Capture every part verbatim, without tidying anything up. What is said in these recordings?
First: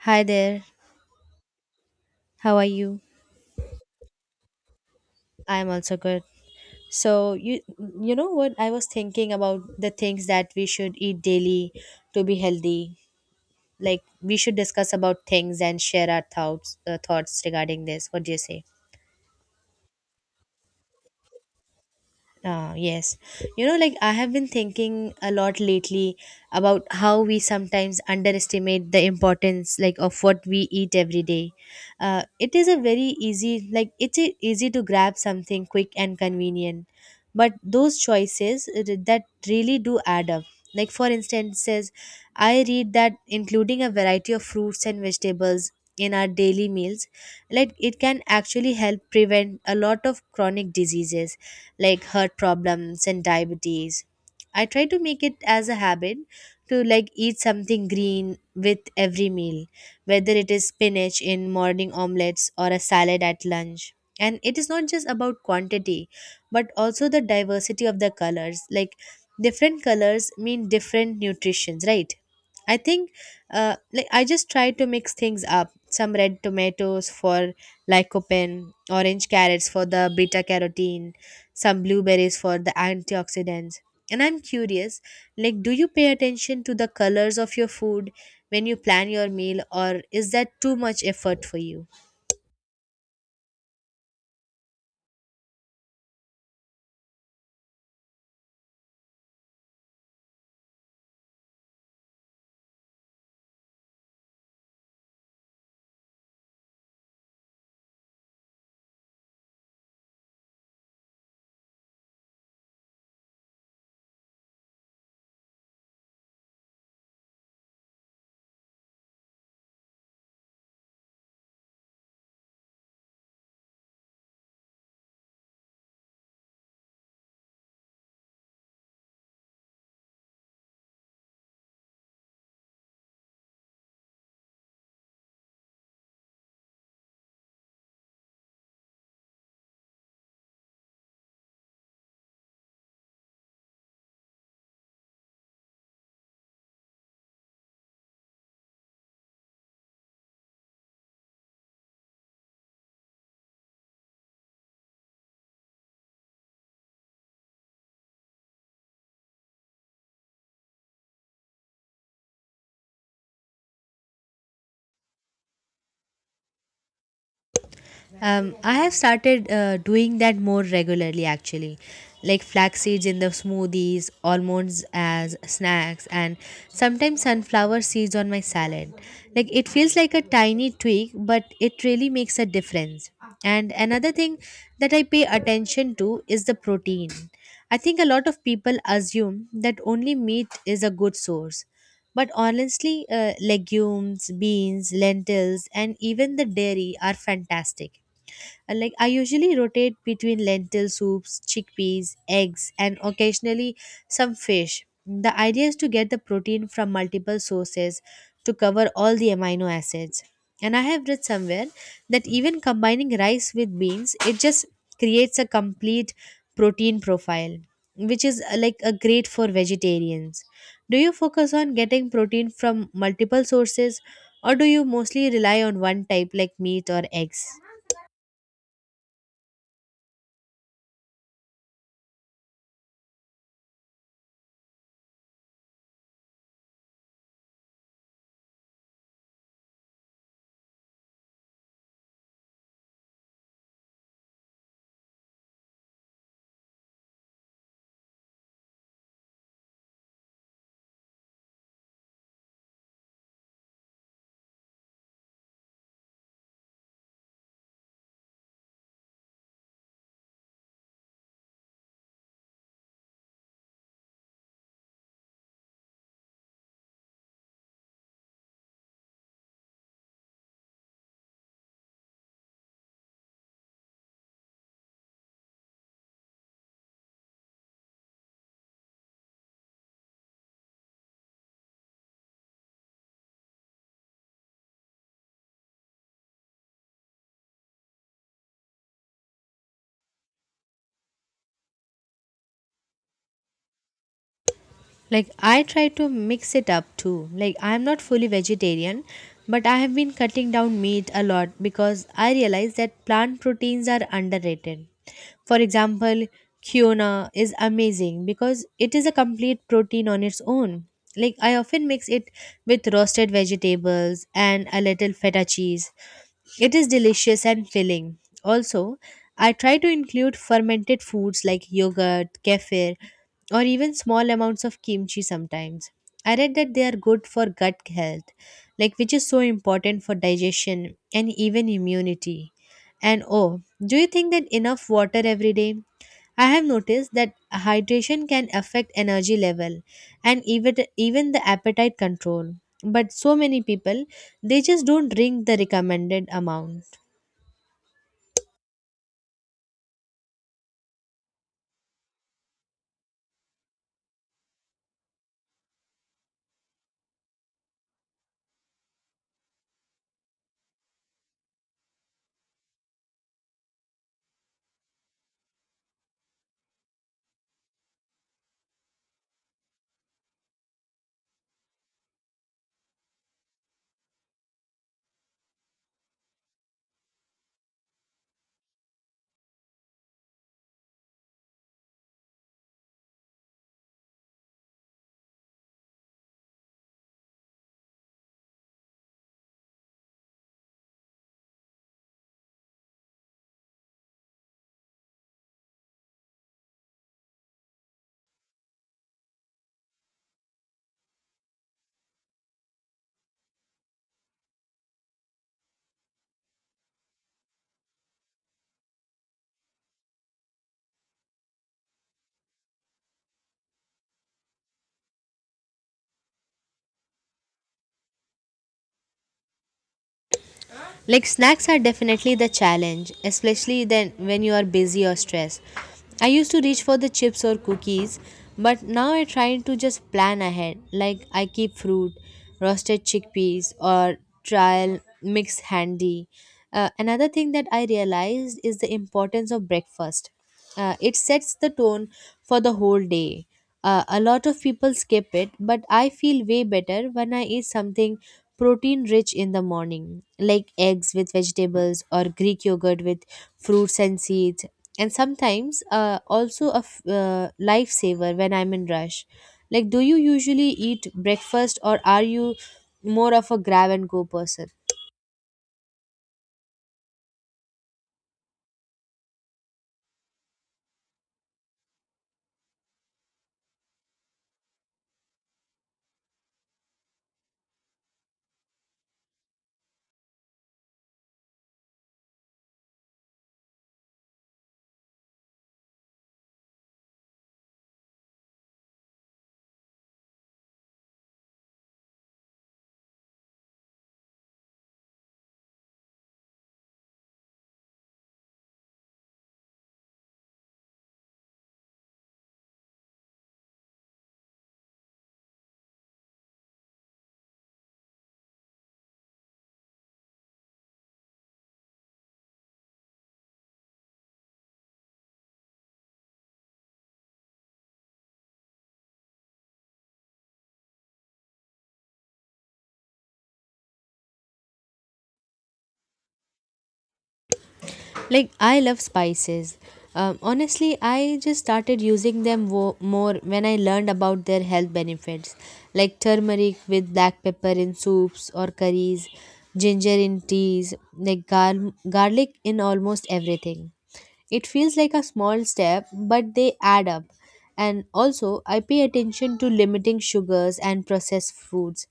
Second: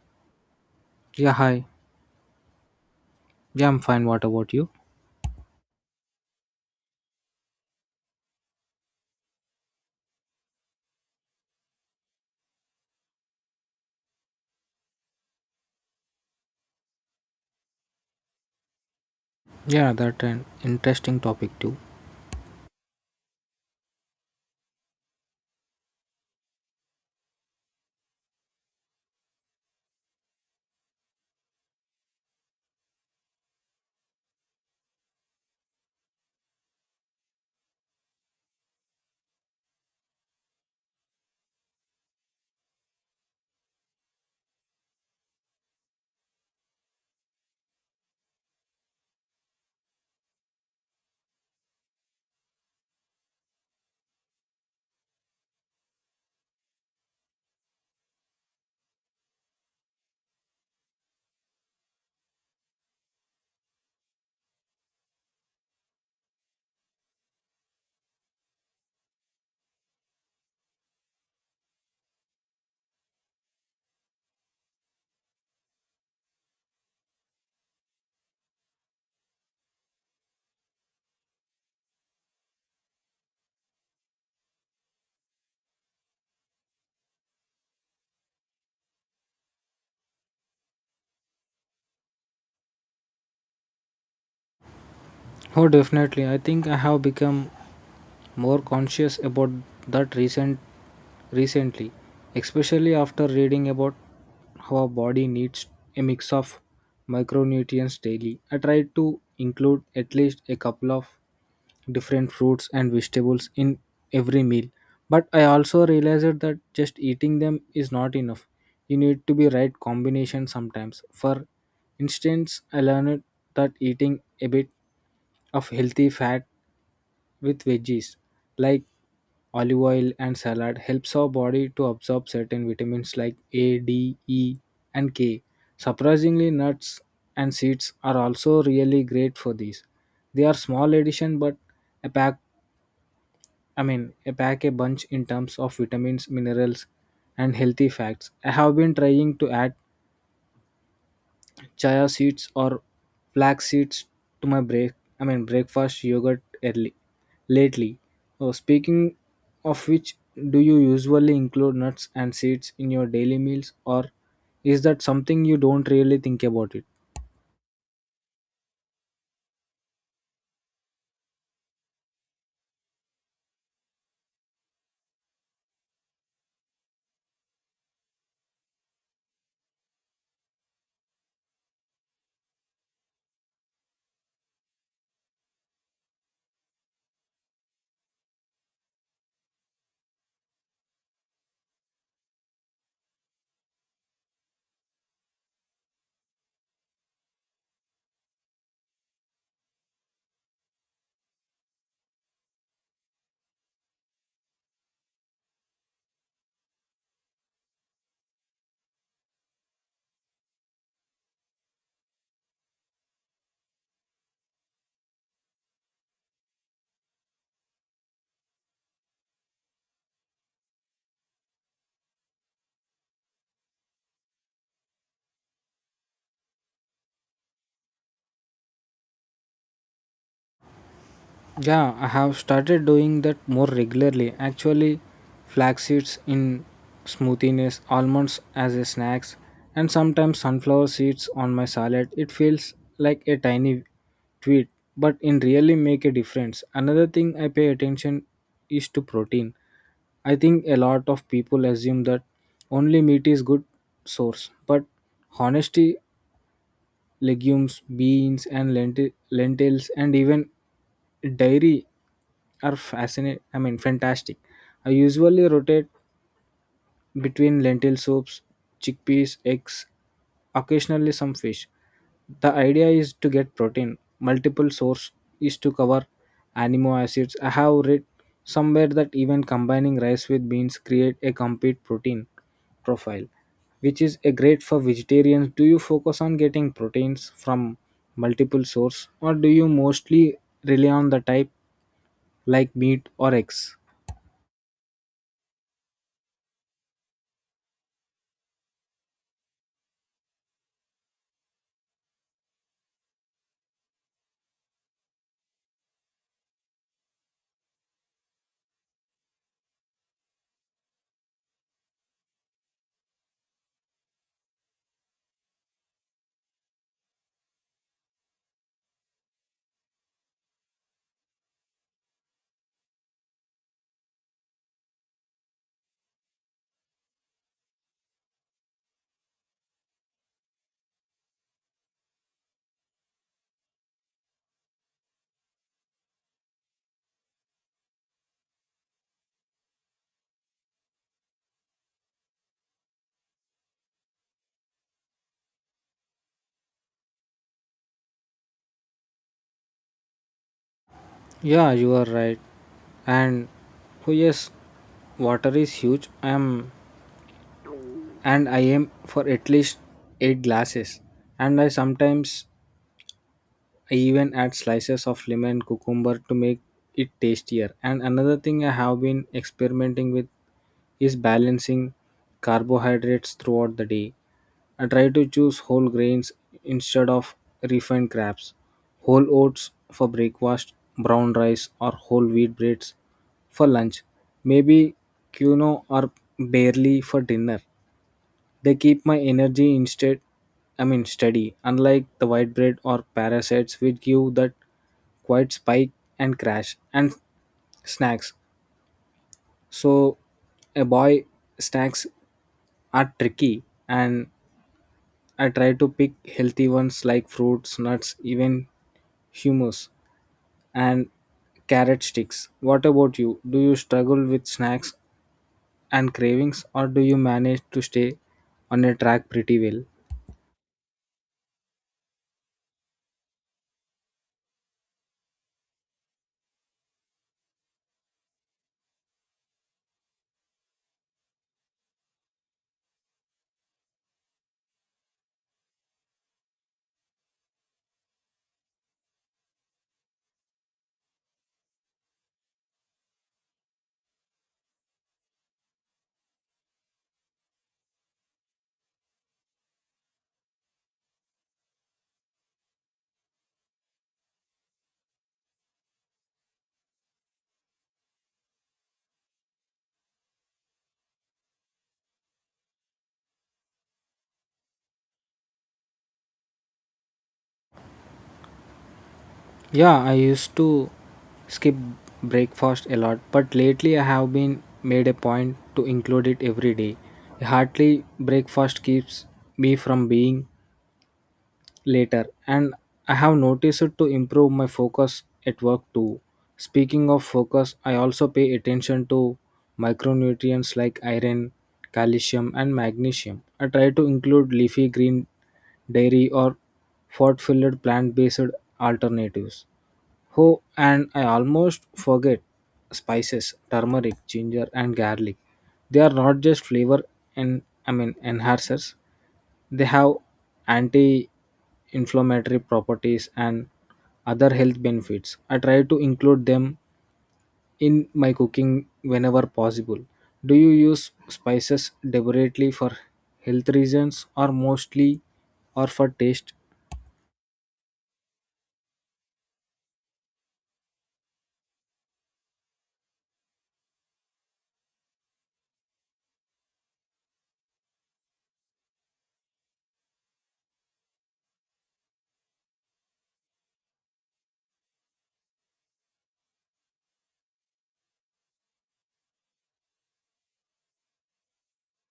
Hi there. Yeah, hi. How are you? Yeah, I'm fine. What about you? I'm also good. So you you know what I was thinking about the things that we should eat daily to be healthy. Like we should discuss about things and share our thoughts uh, thoughts regarding this. What do you say? Yeah, that's an interesting topic too. Uh, yes. You know, like I have been thinking a lot lately about how we sometimes underestimate the importance like of what we eat every day. Uh, it is a very easy like it's e- easy to grab something quick and convenient. But those choices uh, that really do add up. Like for instance, I read that including a variety of fruits and vegetables in our daily meals like it can actually help prevent a lot of chronic diseases like heart problems and diabetes. I try to make it as a habit to like eat something green with every meal, whether it is spinach in morning omelets or a salad at lunch. And it is not just about quantity, but also the diversity of the colors. Like different colors mean different nutritions, right? I think uh, like I just try to mix things up. Some red tomatoes for lycopene, orange carrots for the beta carotene, some blueberries for the antioxidants. And I'm curious, like do you pay attention to the colors of your food when you plan your meal or is that too much effort for you? Oh, definitely. I think I have become more conscious about that recent recently, especially after reading about how our body needs a mix of micronutrients daily. I try to include at least a couple of different fruits and vegetables in every meal. But I also realized that just eating them is not enough. You need to be right combination sometimes. For instance, I learned that eating a bit of healthy fat with veggies like olive oil and salad helps our body to absorb certain vitamins like A, D, E, and K. Surprisingly, nuts and seeds are also really great for these. They are small addition, but a pack, I mean, a pack a bunch in terms of vitamins, minerals, and healthy fats. I have been trying to add chia seeds or flax seeds to my break I mean breakfast yogurt early lately. Oh, speaking of which, do you usually include nuts and seeds in your daily meals or is that something you don't really think about it? Um, I have started uh, doing that more regularly actually, like flax seeds in the smoothies, almonds as snacks, and sometimes sunflower seeds on my salad. Like it feels like a tiny tweak, but it really makes a difference. And another thing that I pay attention to is the protein. I think a lot of people assume that only meat is a good source. But honestly, uh, legumes, beans, lentils, and even the dairy are fantastic. Uh, Like I usually rotate between lentil soups, chickpeas, eggs, and occasionally some fish. The idea is to get the protein from multiple sources to cover all the amino acids. And I have read somewhere that even combining rice with beans, it just creates a complete protein profile, which is uh, like a great for vegetarians. Do you focus on getting protein from multiple sources or do you mostly rely on one type like meat or eggs? Yeah, I have started doing that more regularly. Actually, flax seeds in smoothies, almonds as a snacks, and sometimes sunflower seeds on my salad. It feels like a tiny tweet, but in really make a difference. Another thing I pay attention is to protein. I think a lot of people assume that only meat is good source, but honesty legumes beans and lenti- lentils and even dairy are fascinating I mean fantastic. I usually rotate between lentil soups, chickpeas, eggs, occasionally some fish. The idea is to get protein. Multiple source is to cover amino acids. I have read somewhere that even combining rice with beans create a complete protein profile, which is a great for vegetarians. Do you focus on getting proteins from multiple source or do you mostly rely on the type like meat or eggs? Like I try to mix it up too. Like I'm not fully vegetarian, but I have been cutting down meat a lot because I realize that plant proteins are underrated. For example, quinoa is amazing because it is a complete protein on its own. Like I often mix it with roasted vegetables and a little feta cheese it is delicious and filling. Also, I try to include fermented foods like yogurt, kefir, or even small amounts of kimchi sometimes. I read that they are good for gut health, like which is so important for digestion and even immunity. And oh, do you think that enough water every day? I have noticed that hydration can affect energy level and even even the appetite control, but so many people they just don't drink the recommended amount. Yeah, you are right. And oh yes, water is huge. I am and I am for at least eight glasses. And I sometimes I even add slices of lemon cucumber to make it tastier. And another thing I have been experimenting with is balancing carbohydrates throughout the day. I try to choose whole grains instead of refined crabs, whole oats for breakfast, brown rice or whole wheat breads for lunch, maybe quinoa or barley for dinner. They keep my energy instead I mean steady, unlike the white bread or parasites which give that quite spike and crash and snacks. So a boy snacks are tricky and I try to pick healthy ones like fruits, nuts, even hummus and carrot sticks. What about you? Do you struggle with snacks and cravings or do you manage to stay on a track pretty well? Like snacks are definitely the challenge, especially then when you are busy or stressed. I used to reach for the chips or cookies, but now I try to just plan ahead. Like I keep fruit, roasted chickpeas, or trial mix handy. Uh, another thing that I realized is the importance of breakfast. Uh, it sets the tone for the whole day. Uh, a lot of people skip it, but I feel way better when I eat something protein rich in the morning, like eggs with vegetables or Greek yogurt with fruits and seeds. And sometimes uh, also a f- uh, lifesaver when I'm in rush. Like, do you usually eat breakfast or are you more of a grab and go person? Yeah, I used to skip breakfast a lot, but lately I have been made a point to include it every day. A hearty breakfast keeps me from being later, and I have noticed it to improve my focus at work too. Speaking of focus, I also pay attention to micronutrients like iron, calcium, and magnesium. I try to include leafy green, dairy, or fat filled plant based alternatives. Oh, and I almost forget, spices, turmeric, ginger, and garlic, they are not just flavor and I mean enhancers. They have anti-inflammatory properties and other health benefits. I try to include them in my cooking whenever possible. Do you use spices deliberately for health reasons or mostly or for taste? Like, I love spices. Um, honestly, I just started using them wo- more when I learned about their health benefits, like turmeric with black pepper in soups or curries, ginger in teas, like gar- garlic in almost everything. It feels like a small step, but they add up. And also, I pay attention to limiting sugars and processed foods.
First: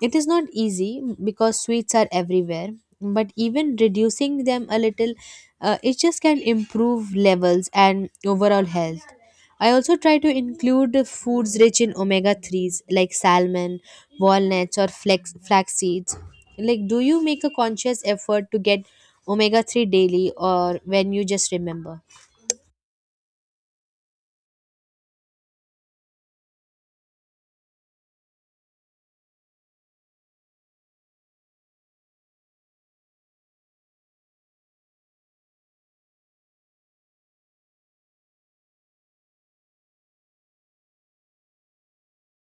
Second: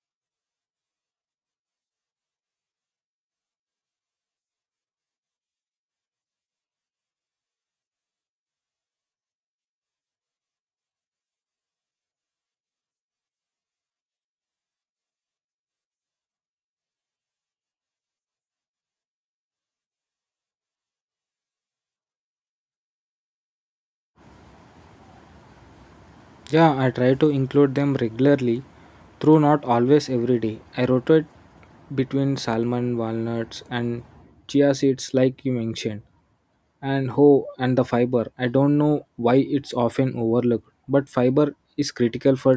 It is not easy because sweets are everywhere, but even reducing them a little, uh, it just can improve levels and overall health. I also try to include foods rich in omega threes like salmon, walnuts, or flax, flax seeds. Like, do you make a conscious effort to get omega three daily or when you just remember? Yeah, I try to include them regularly, through not always every day. I rotate between salmon, walnuts, and chia seeds, like you mentioned. and how and the fiber, I don't know why it's often overlooked, but fiber is critical for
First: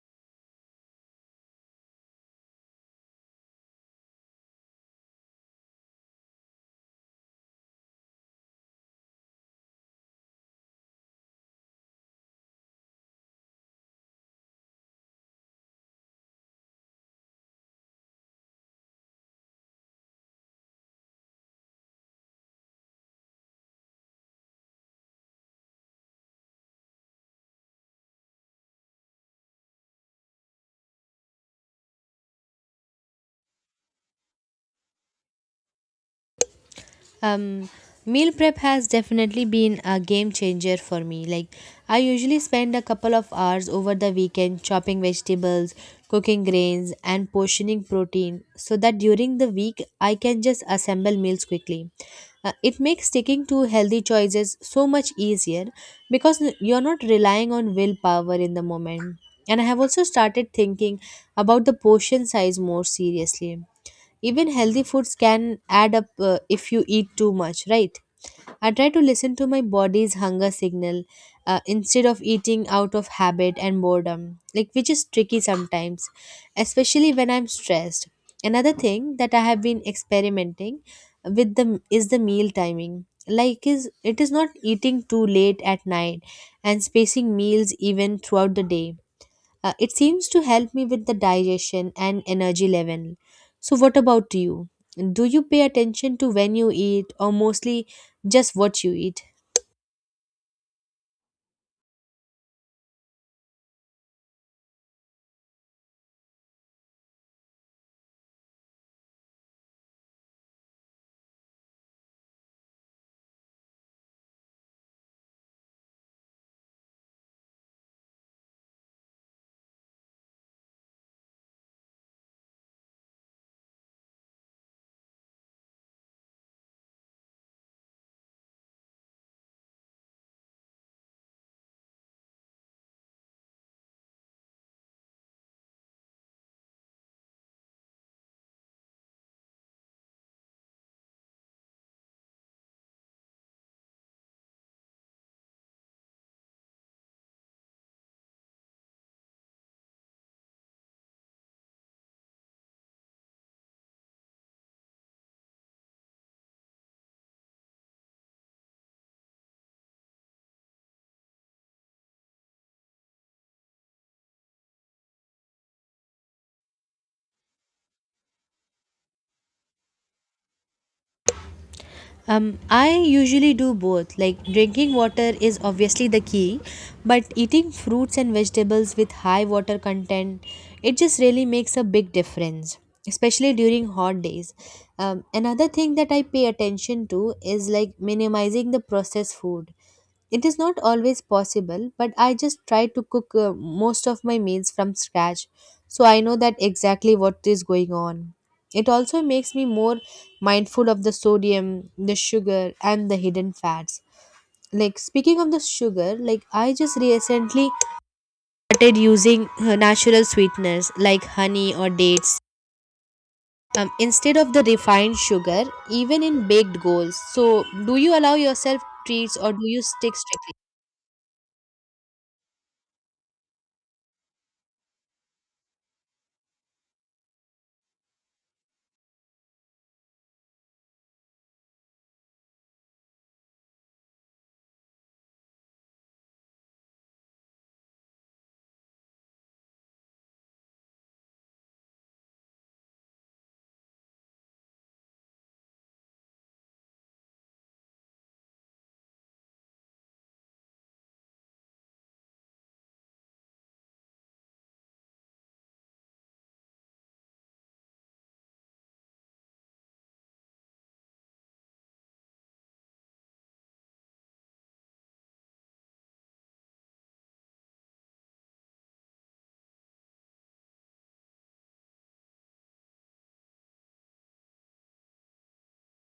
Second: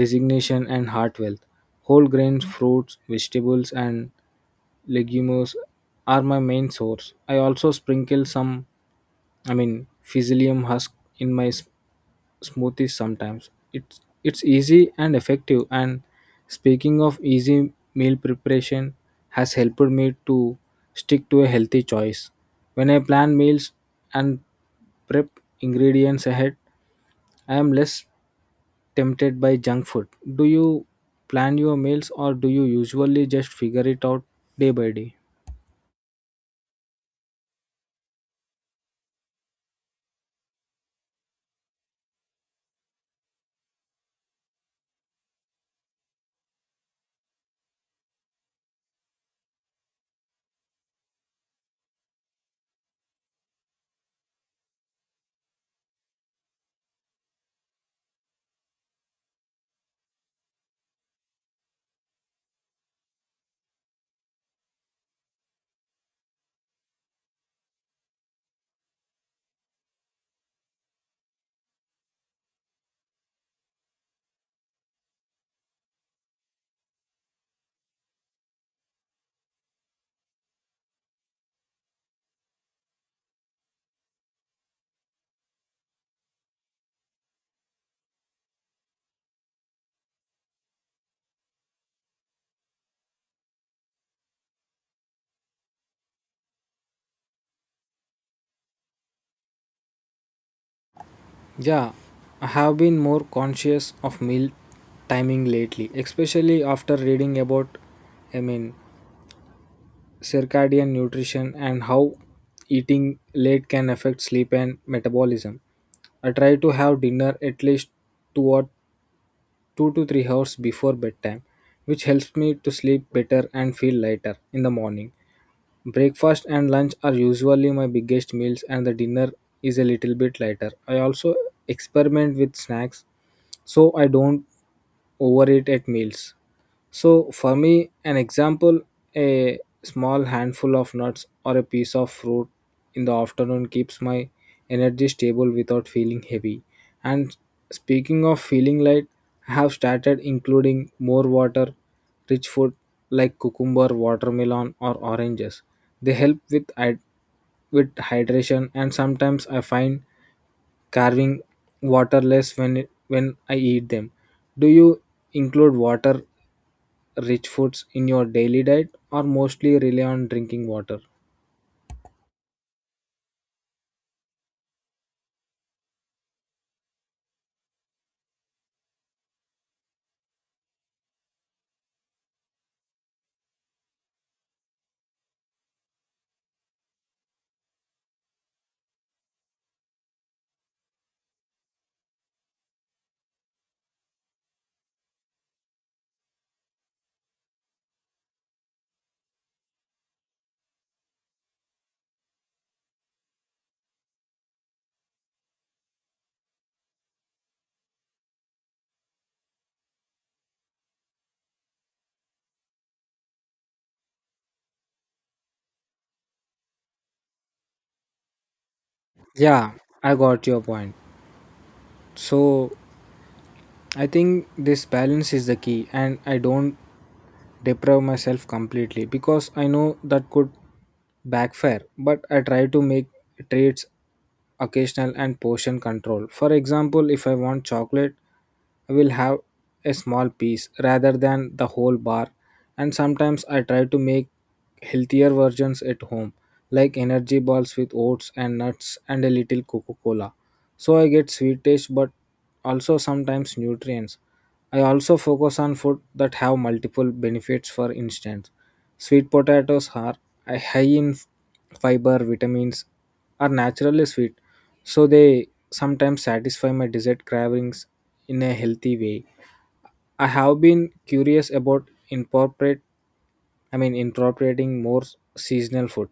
designation and heart health. Whole grains, fruits, vegetables, and legumes are my main source. I also sprinkle some, I mean, Physium husk in my s- smoothies sometimes. It's it's easy and effective. And speaking of easy, meal preparation has helped me to stick to a healthy choice. When I plan meals and prep ingredients ahead, I am less tempted by junk food. Do you plan your meals or do you usually just figure it out day by day? Um, Meal prep has definitely been a game changer for me. Like, I usually spend a couple of hours over the weekend chopping vegetables, cooking grains, and portioning protein so that during the week I can just assemble meals quickly. Uh, it makes sticking to healthy choices so much easier because n- you're not relying on willpower in the moment. And I have also started thinking about the portion size more seriously. Even healthy foods can add up uh, if you eat too much, right? I try to listen to my body's hunger signal uh, instead of eating out of habit and boredom, like which is tricky sometimes, especially when I'm stressed. Another thing that I have been experimenting with the is the meal timing, like is it is not eating too late at night and spacing meals even throughout the day. Uh, it seems to help me with the digestion and energy level. So, what about you? Do you pay attention to when you eat or mostly just what you eat? Yeah, I have been more conscious of meal timing lately, especially after reading about, I mean, circadian nutrition and how eating late can affect sleep and metabolism. I try to have dinner at least two or two to three hours before bedtime, which helps me to sleep better and feel lighter in the morning. Breakfast and lunch are usually my biggest meals, and the dinner is a little bit lighter. I also experiment with snacks so I don't overeat at meals. So for me, an example, a small handful of nuts or a piece of fruit in the afternoon keeps my energy stable without feeling heavy. And speaking of feeling light, I have started including more water rich food like cucumber, watermelon, or oranges. They help with hyd- with hydration, and sometimes I find carving waterless when it, when I eat them. Do you include water rich foods in your daily diet or mostly rely on drinking water? Um, I usually do both. Like drinking water is obviously the key, but eating fruits and vegetables with high water content, it just really makes a big difference, especially during hot days. Um, another thing that I pay attention to is like minimizing the processed food. It is not always possible, but I just try to cook uh, most of my meals from scratch, so I know that exactly what is going on. It also makes me more mindful of the sodium, the sugar, and the hidden fats. Like speaking of the sugar, like I just recently started using uh, natural sweeteners like honey or dates um, instead of the refined sugar, even in baked goals. So, do you allow yourself treats or do Yeah, you stick I got strictly? your point. So I think this balance is the key, and I don't deprive myself completely because I know that could backfire. But I try to make treats occasional and portion control. For example, if I want chocolate, will have a small piece rather than the whole bar. And sometimes I try to make healthier versions at home like energy balls with oats and nuts and a little coca-cola, so I get sweet taste but also sometimes nutrients. I also focus on food that have multiple benefits. For instance, sweet potatoes are uh, high in fiber, vitamins, are naturally sweet, so they sometimes satisfy my dessert cravings in a healthy way. I have been curious about incorporate I mean incorporating more seasonal food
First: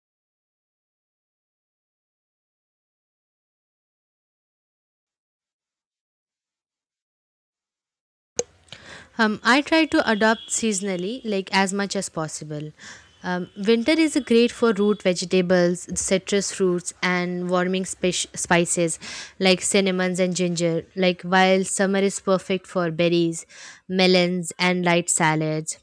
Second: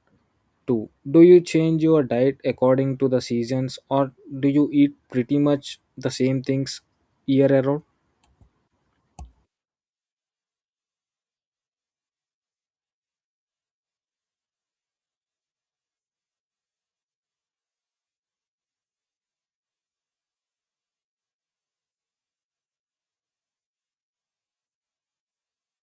too. Do you change your diet according to the seasons or do you eat pretty much the same things year around? Um, I try to adopt seasonally, like as much as possible. Um, winter is great for root vegetables, citrus fruits, and warming spish- spices like cinnamons and ginger. Like while summer is perfect for berries, melons, and light salads.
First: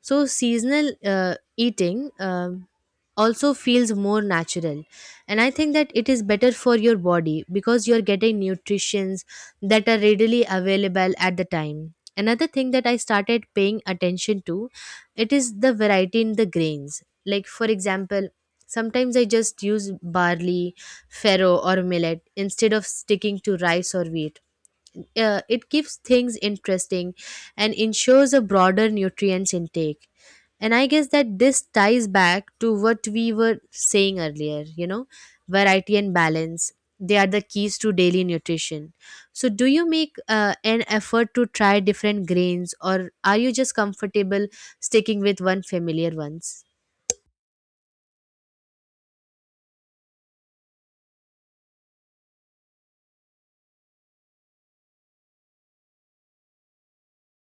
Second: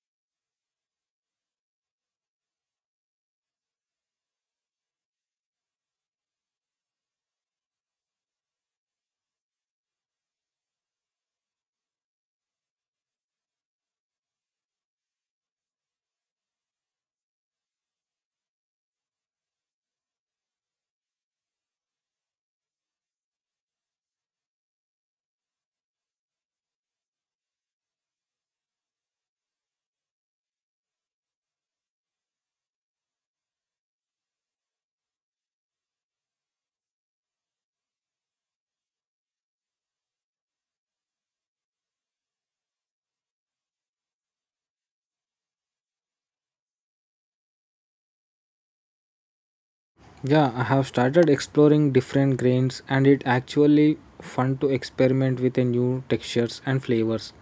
So seasonal uh, eating. Um, also feels more natural, and I think that it is better for your body because you're getting nutritions that are readily available at the time. Another thing that I started paying attention to, it is the variety in the grains. Like for example, sometimes I just use barley, farro, or millet instead of sticking to rice or wheat. Uh, it keeps things interesting and ensures a broader nutrients intake. And I guess that this ties back to what we were saying earlier, you know, variety and balance, they are the keys to daily nutrition. So, do you make uh, an effort to try different grains or are you just comfortable sticking with one familiar ones? Yeah, I have started exploring different grains and it actually fun to experiment with a new textures and flavors.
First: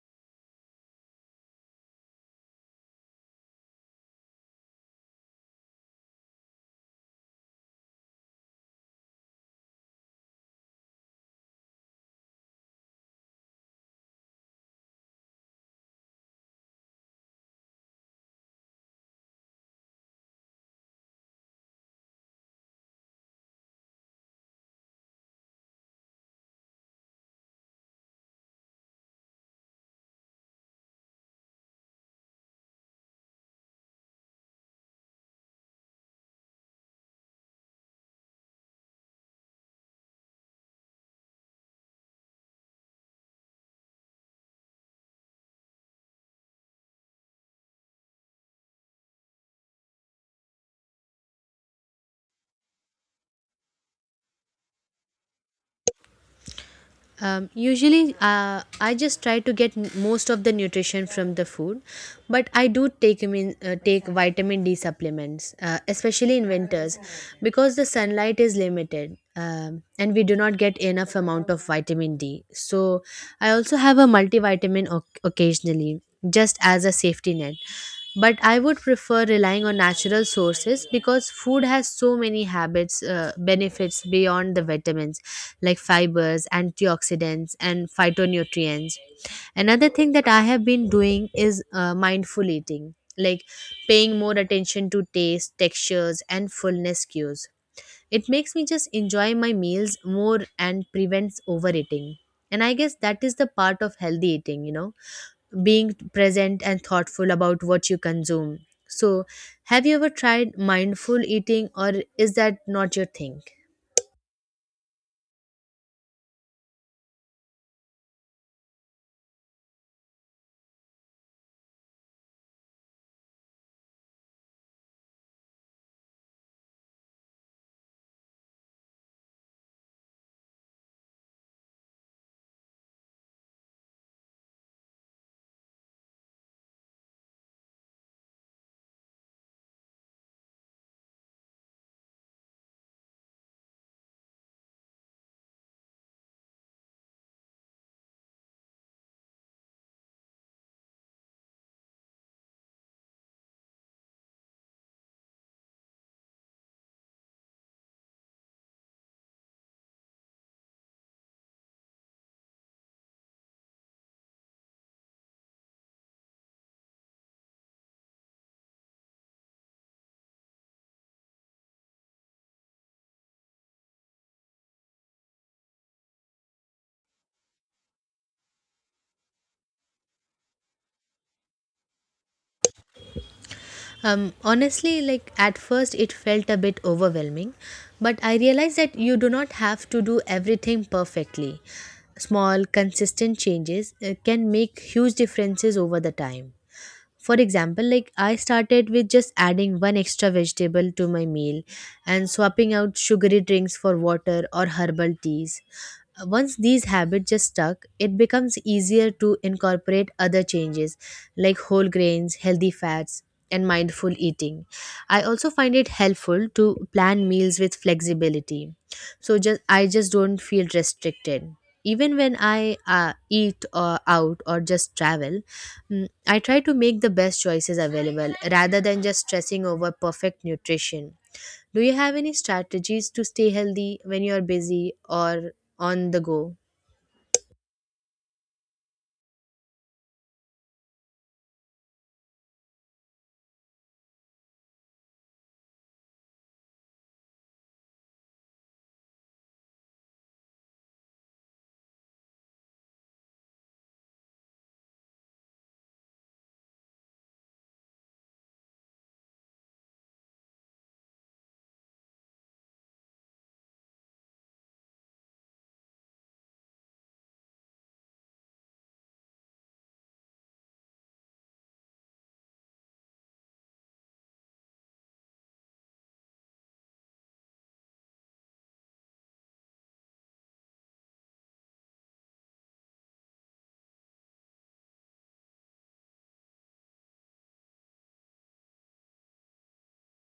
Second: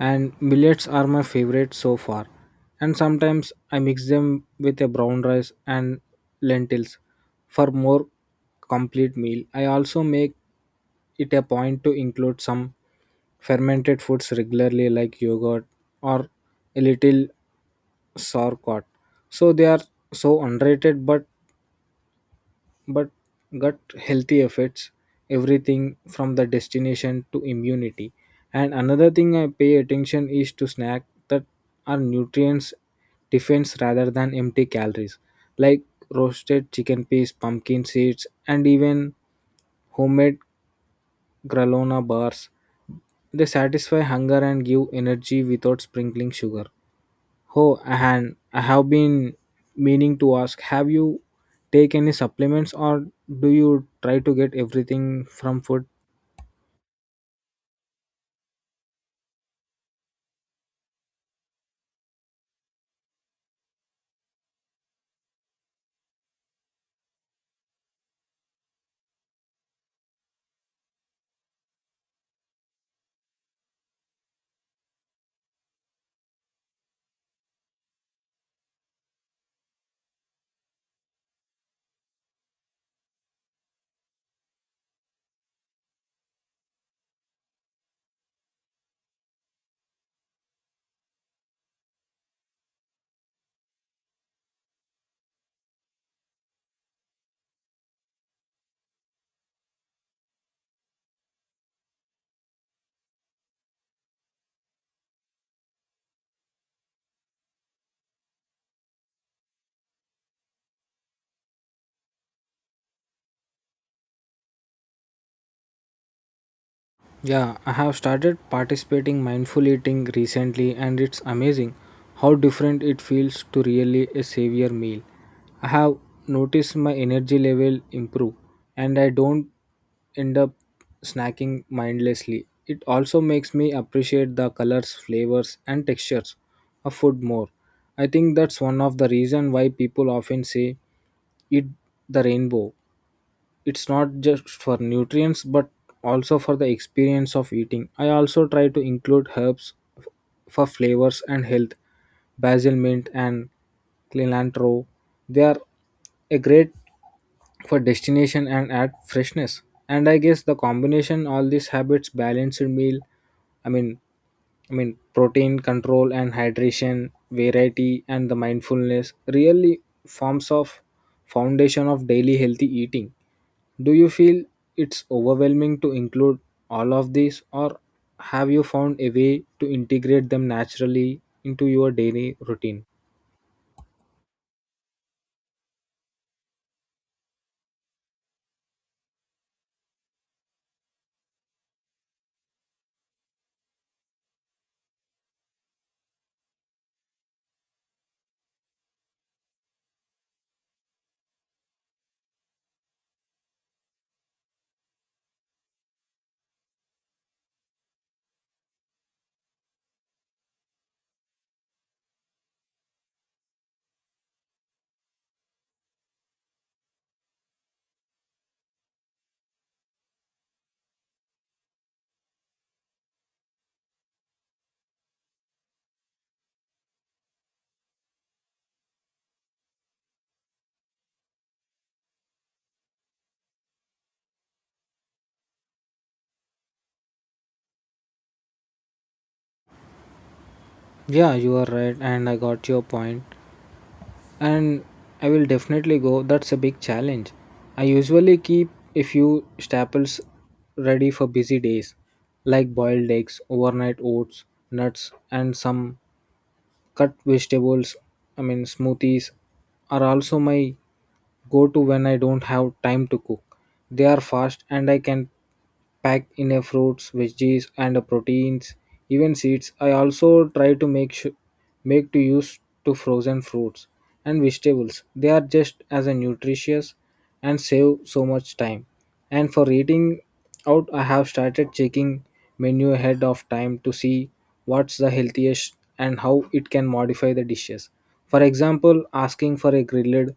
And millets are my favorite so far. And sometimes I mix them with a brown rice and lentils for more complete meal. I also make it a point to include some fermented foods regularly like yogurt or a little sauerkraut. So they are so underrated, but but gut healthy affects everything from the destination to immunity. And another thing I pay attention is to snack that are nutrients defense rather than empty calories, like roasted chicken peas, pumpkin seeds, and even homemade granola bars. They satisfy hunger and give energy without sprinkling sugar. Oh, and I have been meaning to ask, have you take any supplements or do you try to get everything from food? Um, usually, uh, I just try to get n- most of the nutrition from the food, but I do take min- uh, take vitamin D supplements, uh, especially in winters, because the sunlight is limited um, and we do not get enough amount of vitamin D. So I also have a multivitamin oc occasionally, just as a safety net. But I would prefer relying on natural sources because food has so many habits, uh, benefits beyond the vitamins like fibers, antioxidants, and phytonutrients. Another thing that I have been doing is uh, mindful eating, like paying more attention to taste, textures, and fullness cues. It makes me just enjoy my meals more and prevents overeating. And I guess that is the part of healthy eating, you know, being present and thoughtful about what you consume. So, have you ever tried mindful eating or is that not your thing? Yeah, I have started participating mindful eating recently and it's amazing how different it feels to really a savior meal. I have noticed my energy level improve and I don't end up snacking mindlessly. It also makes me appreciate the colors, flavors, and textures of food more. I think that's one of the reason why people often say eat the rainbow. It's not just for nutrients but also for the experience of eating. I also try to include herbs f- for flavors and health. Basil, mint, and cilantro, they are a great for destination and add freshness. And I guess the combination all these habits, balanced meal, i mean I mean, protein control and hydration, variety, and the mindfulness really forms of foundation of daily healthy eating. Do you feel it's overwhelming to include all of these or have you found a way to integrate them naturally into your daily routine? Um, honestly, like at first it felt a bit overwhelming, but I realized that you do not have to do everything perfectly. Small, consistent changes uh, can make huge differences over the time. For example, like I started with just adding one extra vegetable to my meal and swapping out sugary drinks for water or herbal teas. Once these habits just stuck, it becomes easier to incorporate other changes like whole grains, healthy fats, and mindful eating. I also find it helpful to plan meals with flexibility, so just I just don't feel restricted even when I uh, eat or out or just travel. mm, I try to make the best choices available rather than just stressing over perfect nutrition. Do you have any strategies to stay healthy when you're busy or on the go? Yeah, you are right and I got your point. And I will definitely go. That's a big challenge. I usually keep a few staples ready for busy days, like boiled eggs, overnight oats, nuts, and some cut vegetables. I mean, smoothies are also my go to when I don't have time to cook. They are fast and I can packed in a fruits, veggies, and a proteins, even seeds. I also try to make su make to use to frozen fruits and vegetables. They are just as a nutritious and save so much time. And for eating out, I have started checking menu ahead of time to see what's the healthiest and how it can modify the dishes. For example, asking for a grilled,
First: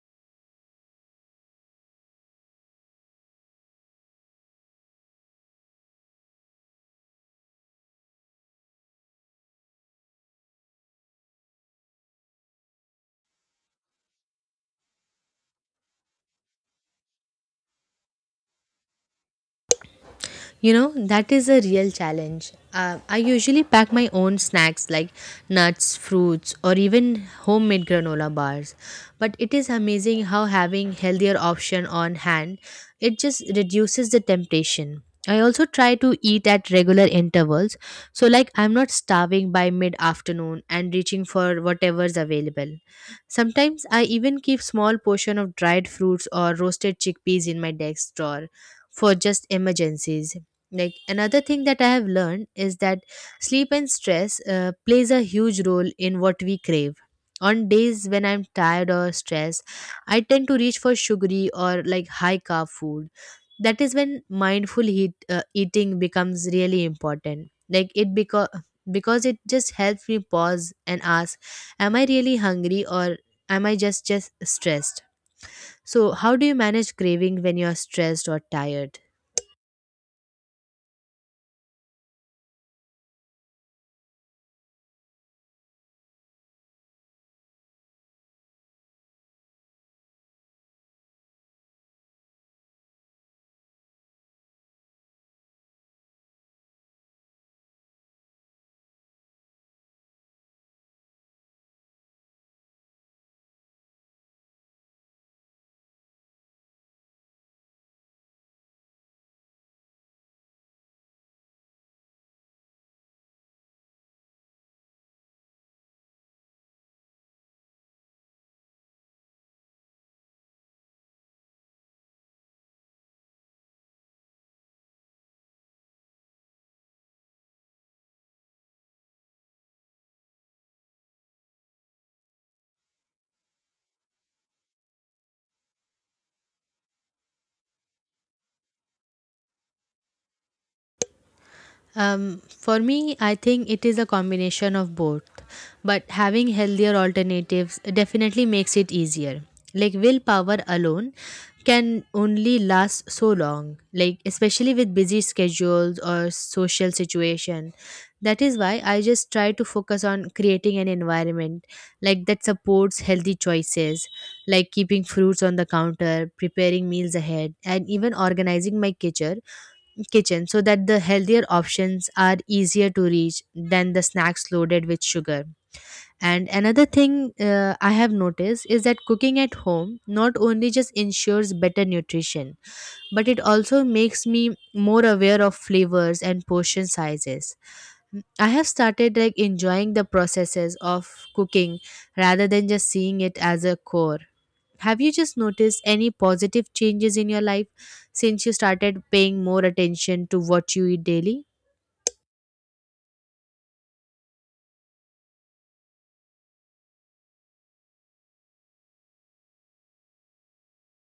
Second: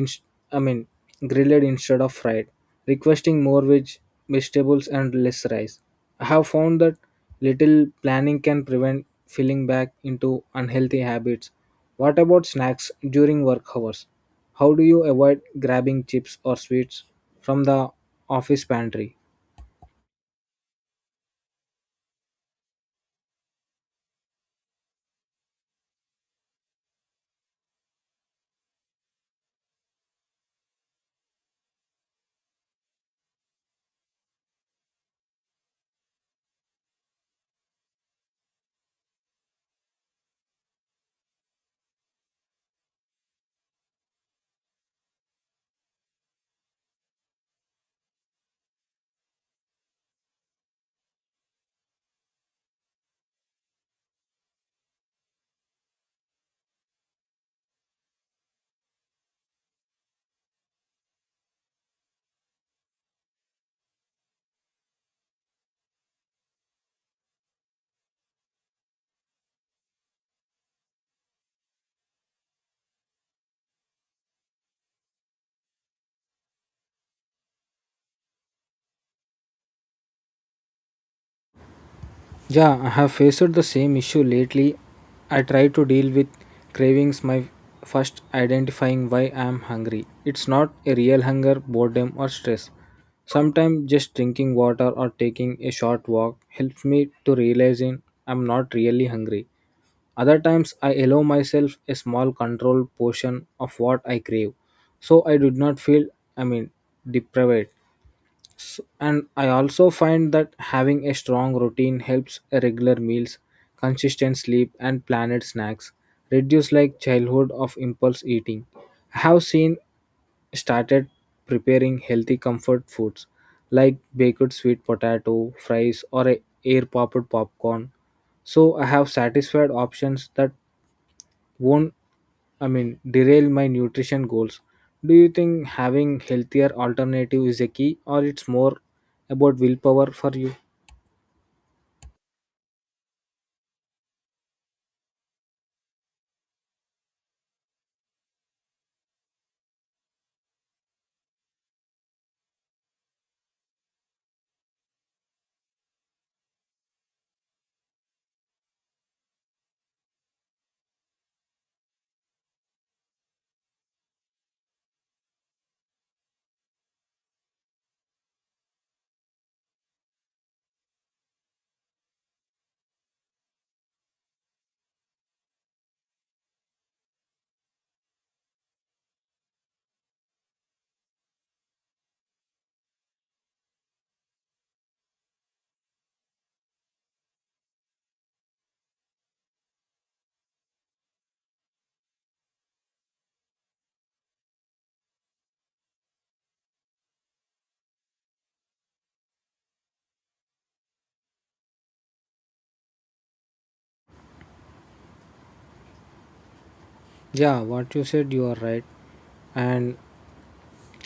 inst- I mean grilled instead of fried, requesting more veg, vegetables and less rice. I have found that little planning can prevent falling back into unhealthy habits. What about snacks during work hours? How do you avoid grabbing chips or sweets from the office pantry? You know, that is a real challenge. Uh, I usually pack my own snacks like nuts, fruits, or even homemade granola bars. But it is amazing how having healthier option on hand, it just reduces the temptation. I also try to eat at regular intervals, so like I'm not starving by mid-afternoon and reaching for whatever's available. Sometimes I even keep small portion of dried fruits or roasted chickpeas in my desk drawer for just emergencies. Like another thing that I have learned is that sleep and stress uh, plays a huge role in what we crave. On days when I'm tired or stressed, I tend to reach for sugary or like high carb food. That is when mindful heat, uh, eating becomes really important, like it because because it just helps me pause and ask, am I really hungry or am i just just stressed? So how do you manage craving when you're stressed or tired? Yeah, I have faced the same issue lately. I try to deal with cravings my first identifying why I am hungry. It's not a real hunger, boredom, or stress. Sometimes just drinking water or taking a short walk helps me to realizing I'm not really hungry. Other times I allow myself a small controlled portion of what I crave, so I do not feel I mean deprived. S- and I also find that having a strong routine helps: regular meals, consistent sleep, and planned snacks reduce like childhood of impulse eating. I have seen started preparing healthy comfort foods, like baked sweet potato fries or a air popped popcorn, so I have satisfied options that won't, I mean, derail my nutrition goals. Do you think having healthier alternative is a key, or it's more about willpower for you? Um, for me, I think it is a combination of both, but having healthier alternatives definitely makes it easier. Like willpower alone can only last so long, like especially with busy schedules or social situation. That is why I just try to focus on creating an environment like that supports healthy choices, like keeping fruits on the counter, preparing meals ahead, and even organizing my kitchen kitchen so that the healthier options are easier to reach than the snacks loaded with sugar. And another thing uh, I have noticed is that cooking at home not only just ensures better nutrition, but it also makes me more aware of flavors and portion sizes. I have started like enjoying the processes of cooking rather than just seeing it as a chore. Have you just noticed any positive changes in your life since you started paying more attention to what you eat daily? Yeah, what you said, you are right. And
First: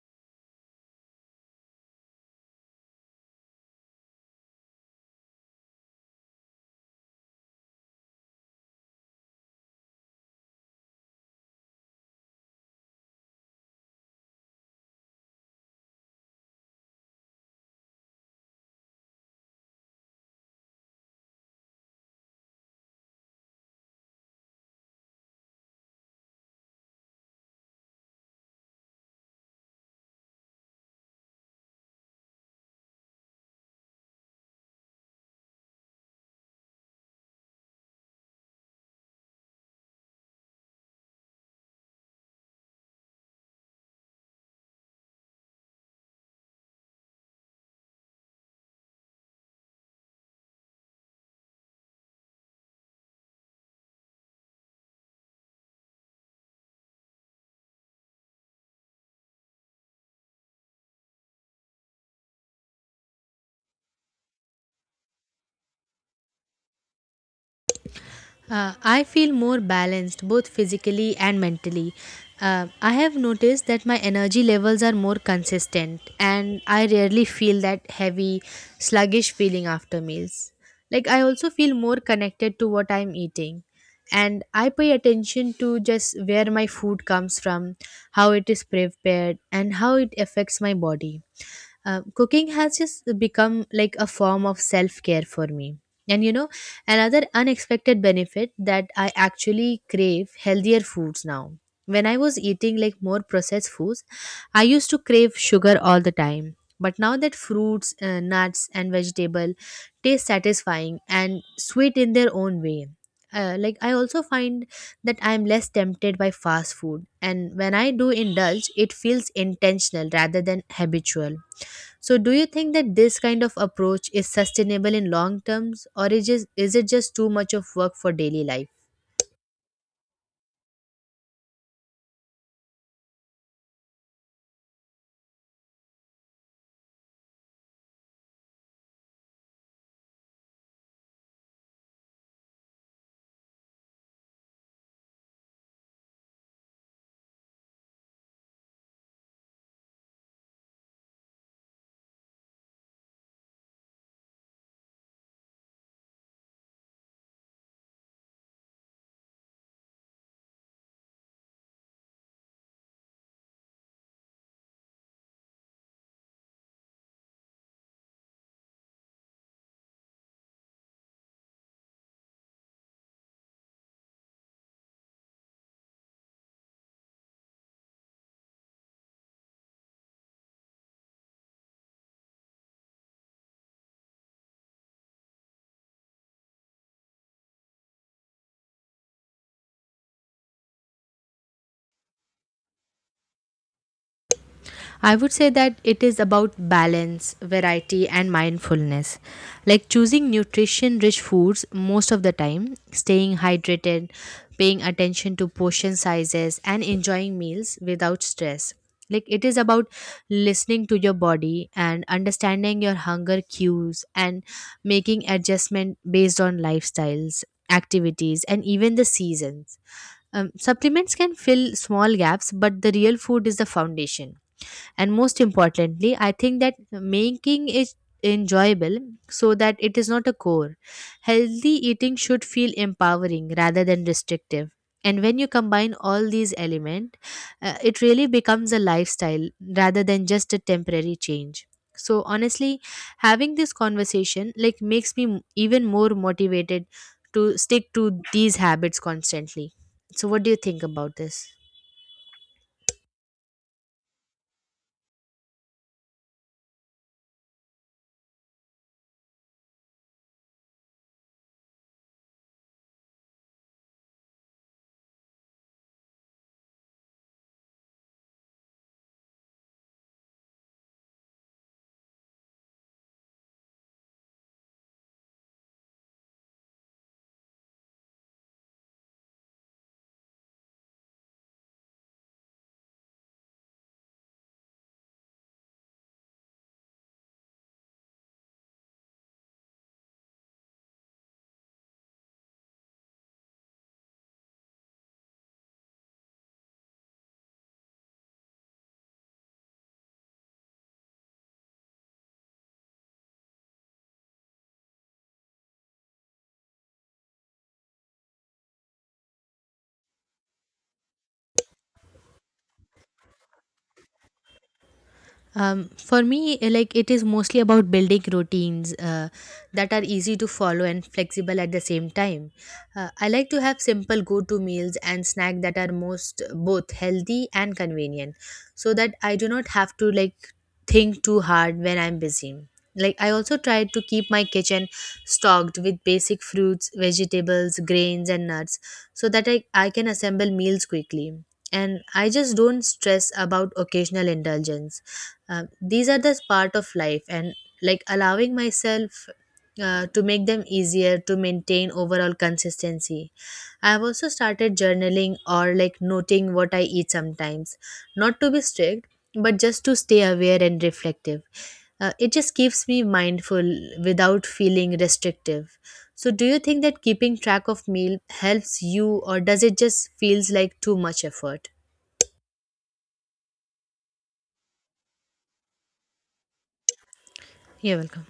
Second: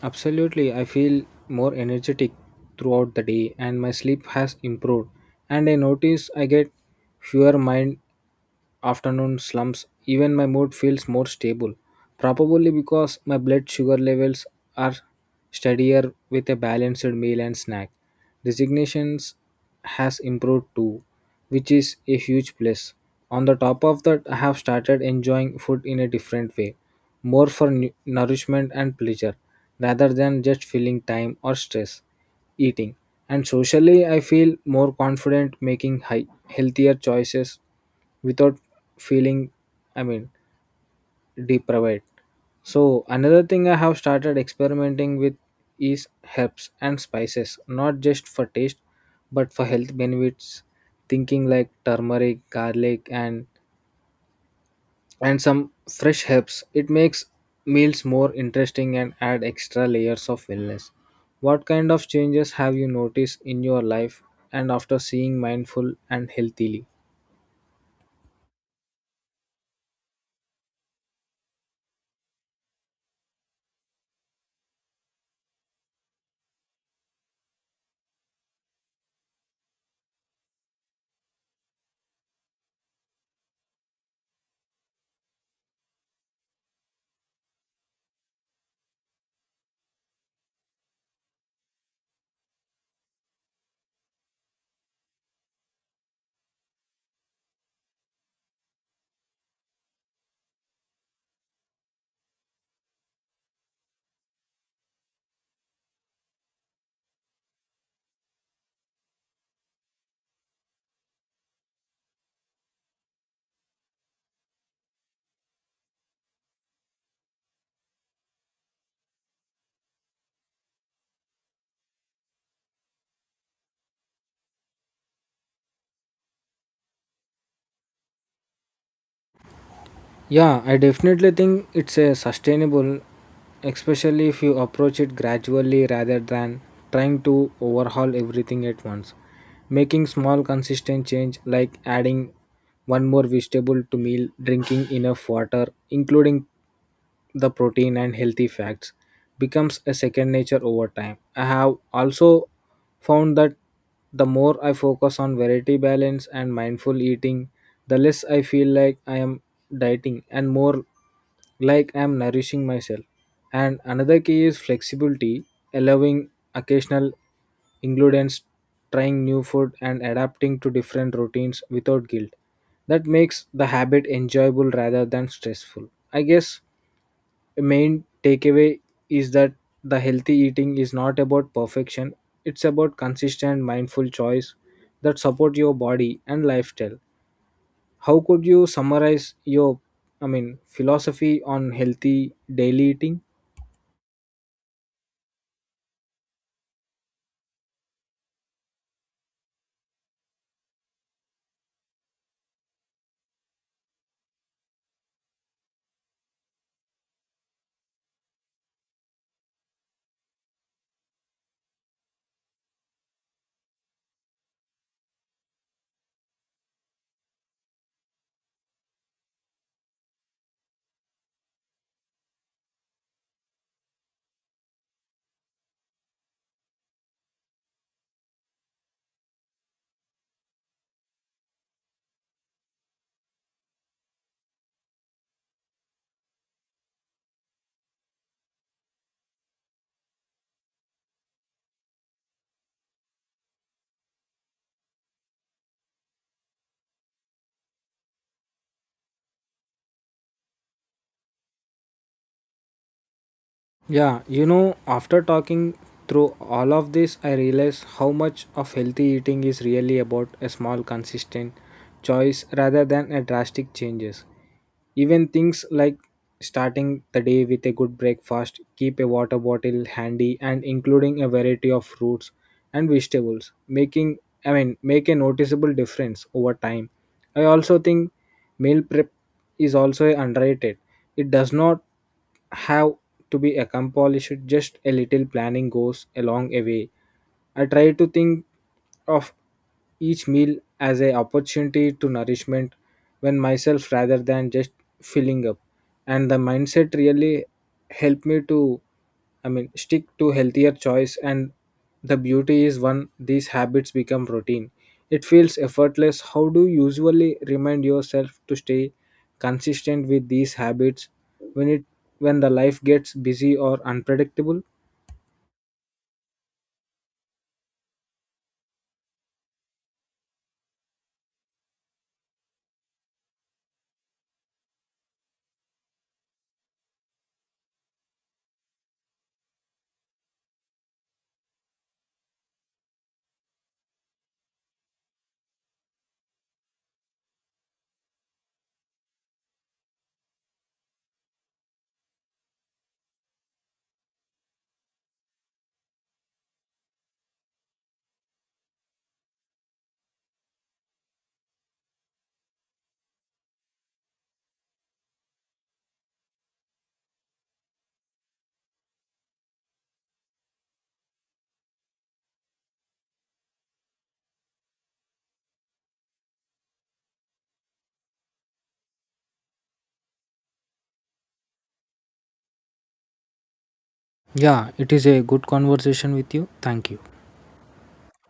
absolutely, I feel more energetic throughout the day and my sleep has improved. And I notice I get fewer mind afternoon slumps, even my mood feels more stable. Probably because my blood sugar levels are steadier with a balanced meal and snack. Designations has improved too, which is a huge plus. On the top of that, I have started enjoying food in a different way, more for nu- nourishment and pleasure, rather than just filling time or stress eating. And socially, I feel more confident making high, healthier choices without feeling i mean deprived. So another thing I have started experimenting with is herbs and spices, not just for taste but for health benefits. Thinking like turmeric, garlic, and and some fresh herbs, it makes meals more interesting and add extra layers of wellness. What kind of changes have you noticed in your life and after seeing mindful and healthily? Uh, I feel more balanced both physically and mentally. Uh, I have noticed that my energy levels are more consistent and I rarely feel that heavy, sluggish feeling after meals. Like, I also feel more connected to what I'm eating and I pay attention to just where my food comes from, how it is prepared, and how it affects my body. Uh, cooking has just become like a form of self care for me. And you know, another unexpected benefit that I actually crave healthier foods now. When I was eating like more processed foods, I used to crave sugar all the time. But now that fruits, uh, nuts, and vegetable taste satisfying and sweet in their own way, uh, like I also find that I am less tempted by fast food. And when I do indulge, it feels intentional rather than habitual. So do you think that this kind of approach is sustainable in long terms or is just, is it just too much of work for daily life? Yeah, I definitely think it's a sustainable, especially if you approach it gradually rather than trying to overhaul everything at once. Making small consistent change like adding one more vegetable to meal, drinking enough water, including the protein and healthy fats becomes a second nature over time. I have also found that the more I focus on variety balance and mindful eating, the less I feel like I am dieting and more like I am nourishing myself. And another key is flexibility, allowing occasional ingredients, trying new food, and adapting to different routines without guilt. That makes the habit enjoyable rather than stressful. I guess main takeaway is that the healthy eating is not about perfection, it's about consistent mindful choice that support your body and lifestyle. How could you summarize your i mean philosophy on healthy daily eating? I would say that it is about balance, variety, and mindfulness. Like choosing nutrition rich foods most of the time, staying hydrated, paying attention to portion sizes, and enjoying meals without stress. Like it is about listening to your body and understanding your hunger cues and making adjustment based on lifestyles, activities, and even the seasons. Um, supplements can fill small gaps, but the real food is the foundation. And most importantly, I think that making it enjoyable so that it is not a core. Healthy eating should feel empowering rather than restrictive. And when you combine all these elements, uh, it really becomes a lifestyle rather than just a temporary change. So honestly, having this conversation like makes me m- even more motivated to stick to these habits constantly. So, what do you think about this? Yeah, you know, after talking through all of this, I realize how much of healthy eating is really about a small, consistent choice rather than a drastic changes. Even things like starting the day with a good breakfast, keep a water bottle handy, and including a variety of fruits and vegetables, making I mean make a noticeable difference over time. I also think meal prep is also underrated. It does not have to be accomplished, just a little planning goes a long way. I try to think of each meal as an opportunity to nourishment when myself rather than just filling up, and the mindset really helped me to i mean stick to healthier choice. And the beauty is when these habits become routine, it feels effortless. How do you usually remind yourself to stay consistent with these habits when it when the life gets busy or unpredictable? Um, for me, eh, like it is mostly about building routines uh, that are easy to follow and flexible at the same time. Uh, I like to have simple go-to meals and snack that are most both healthy and convenient, so that I do not have to like think too hard when I'm busy. Like I also try to keep my kitchen stocked with basic fruits, vegetables, grains, and nuts, so that I, I can assemble meals quickly. And I just don't stress about occasional indulgence. Um, these are the part of life, and like allowing myself uh, to make them easier to maintain overall consistency. I have also started journaling or like noting what I eat sometimes, not to be strict, but just to stay aware and reflective. Uh, it just keeps me mindful without feeling restrictive. So, do you think that keeping track of meal helps you, or does it just feels like too much effort? Yeah, it is a good conversation with you. Thank you. You're welcome.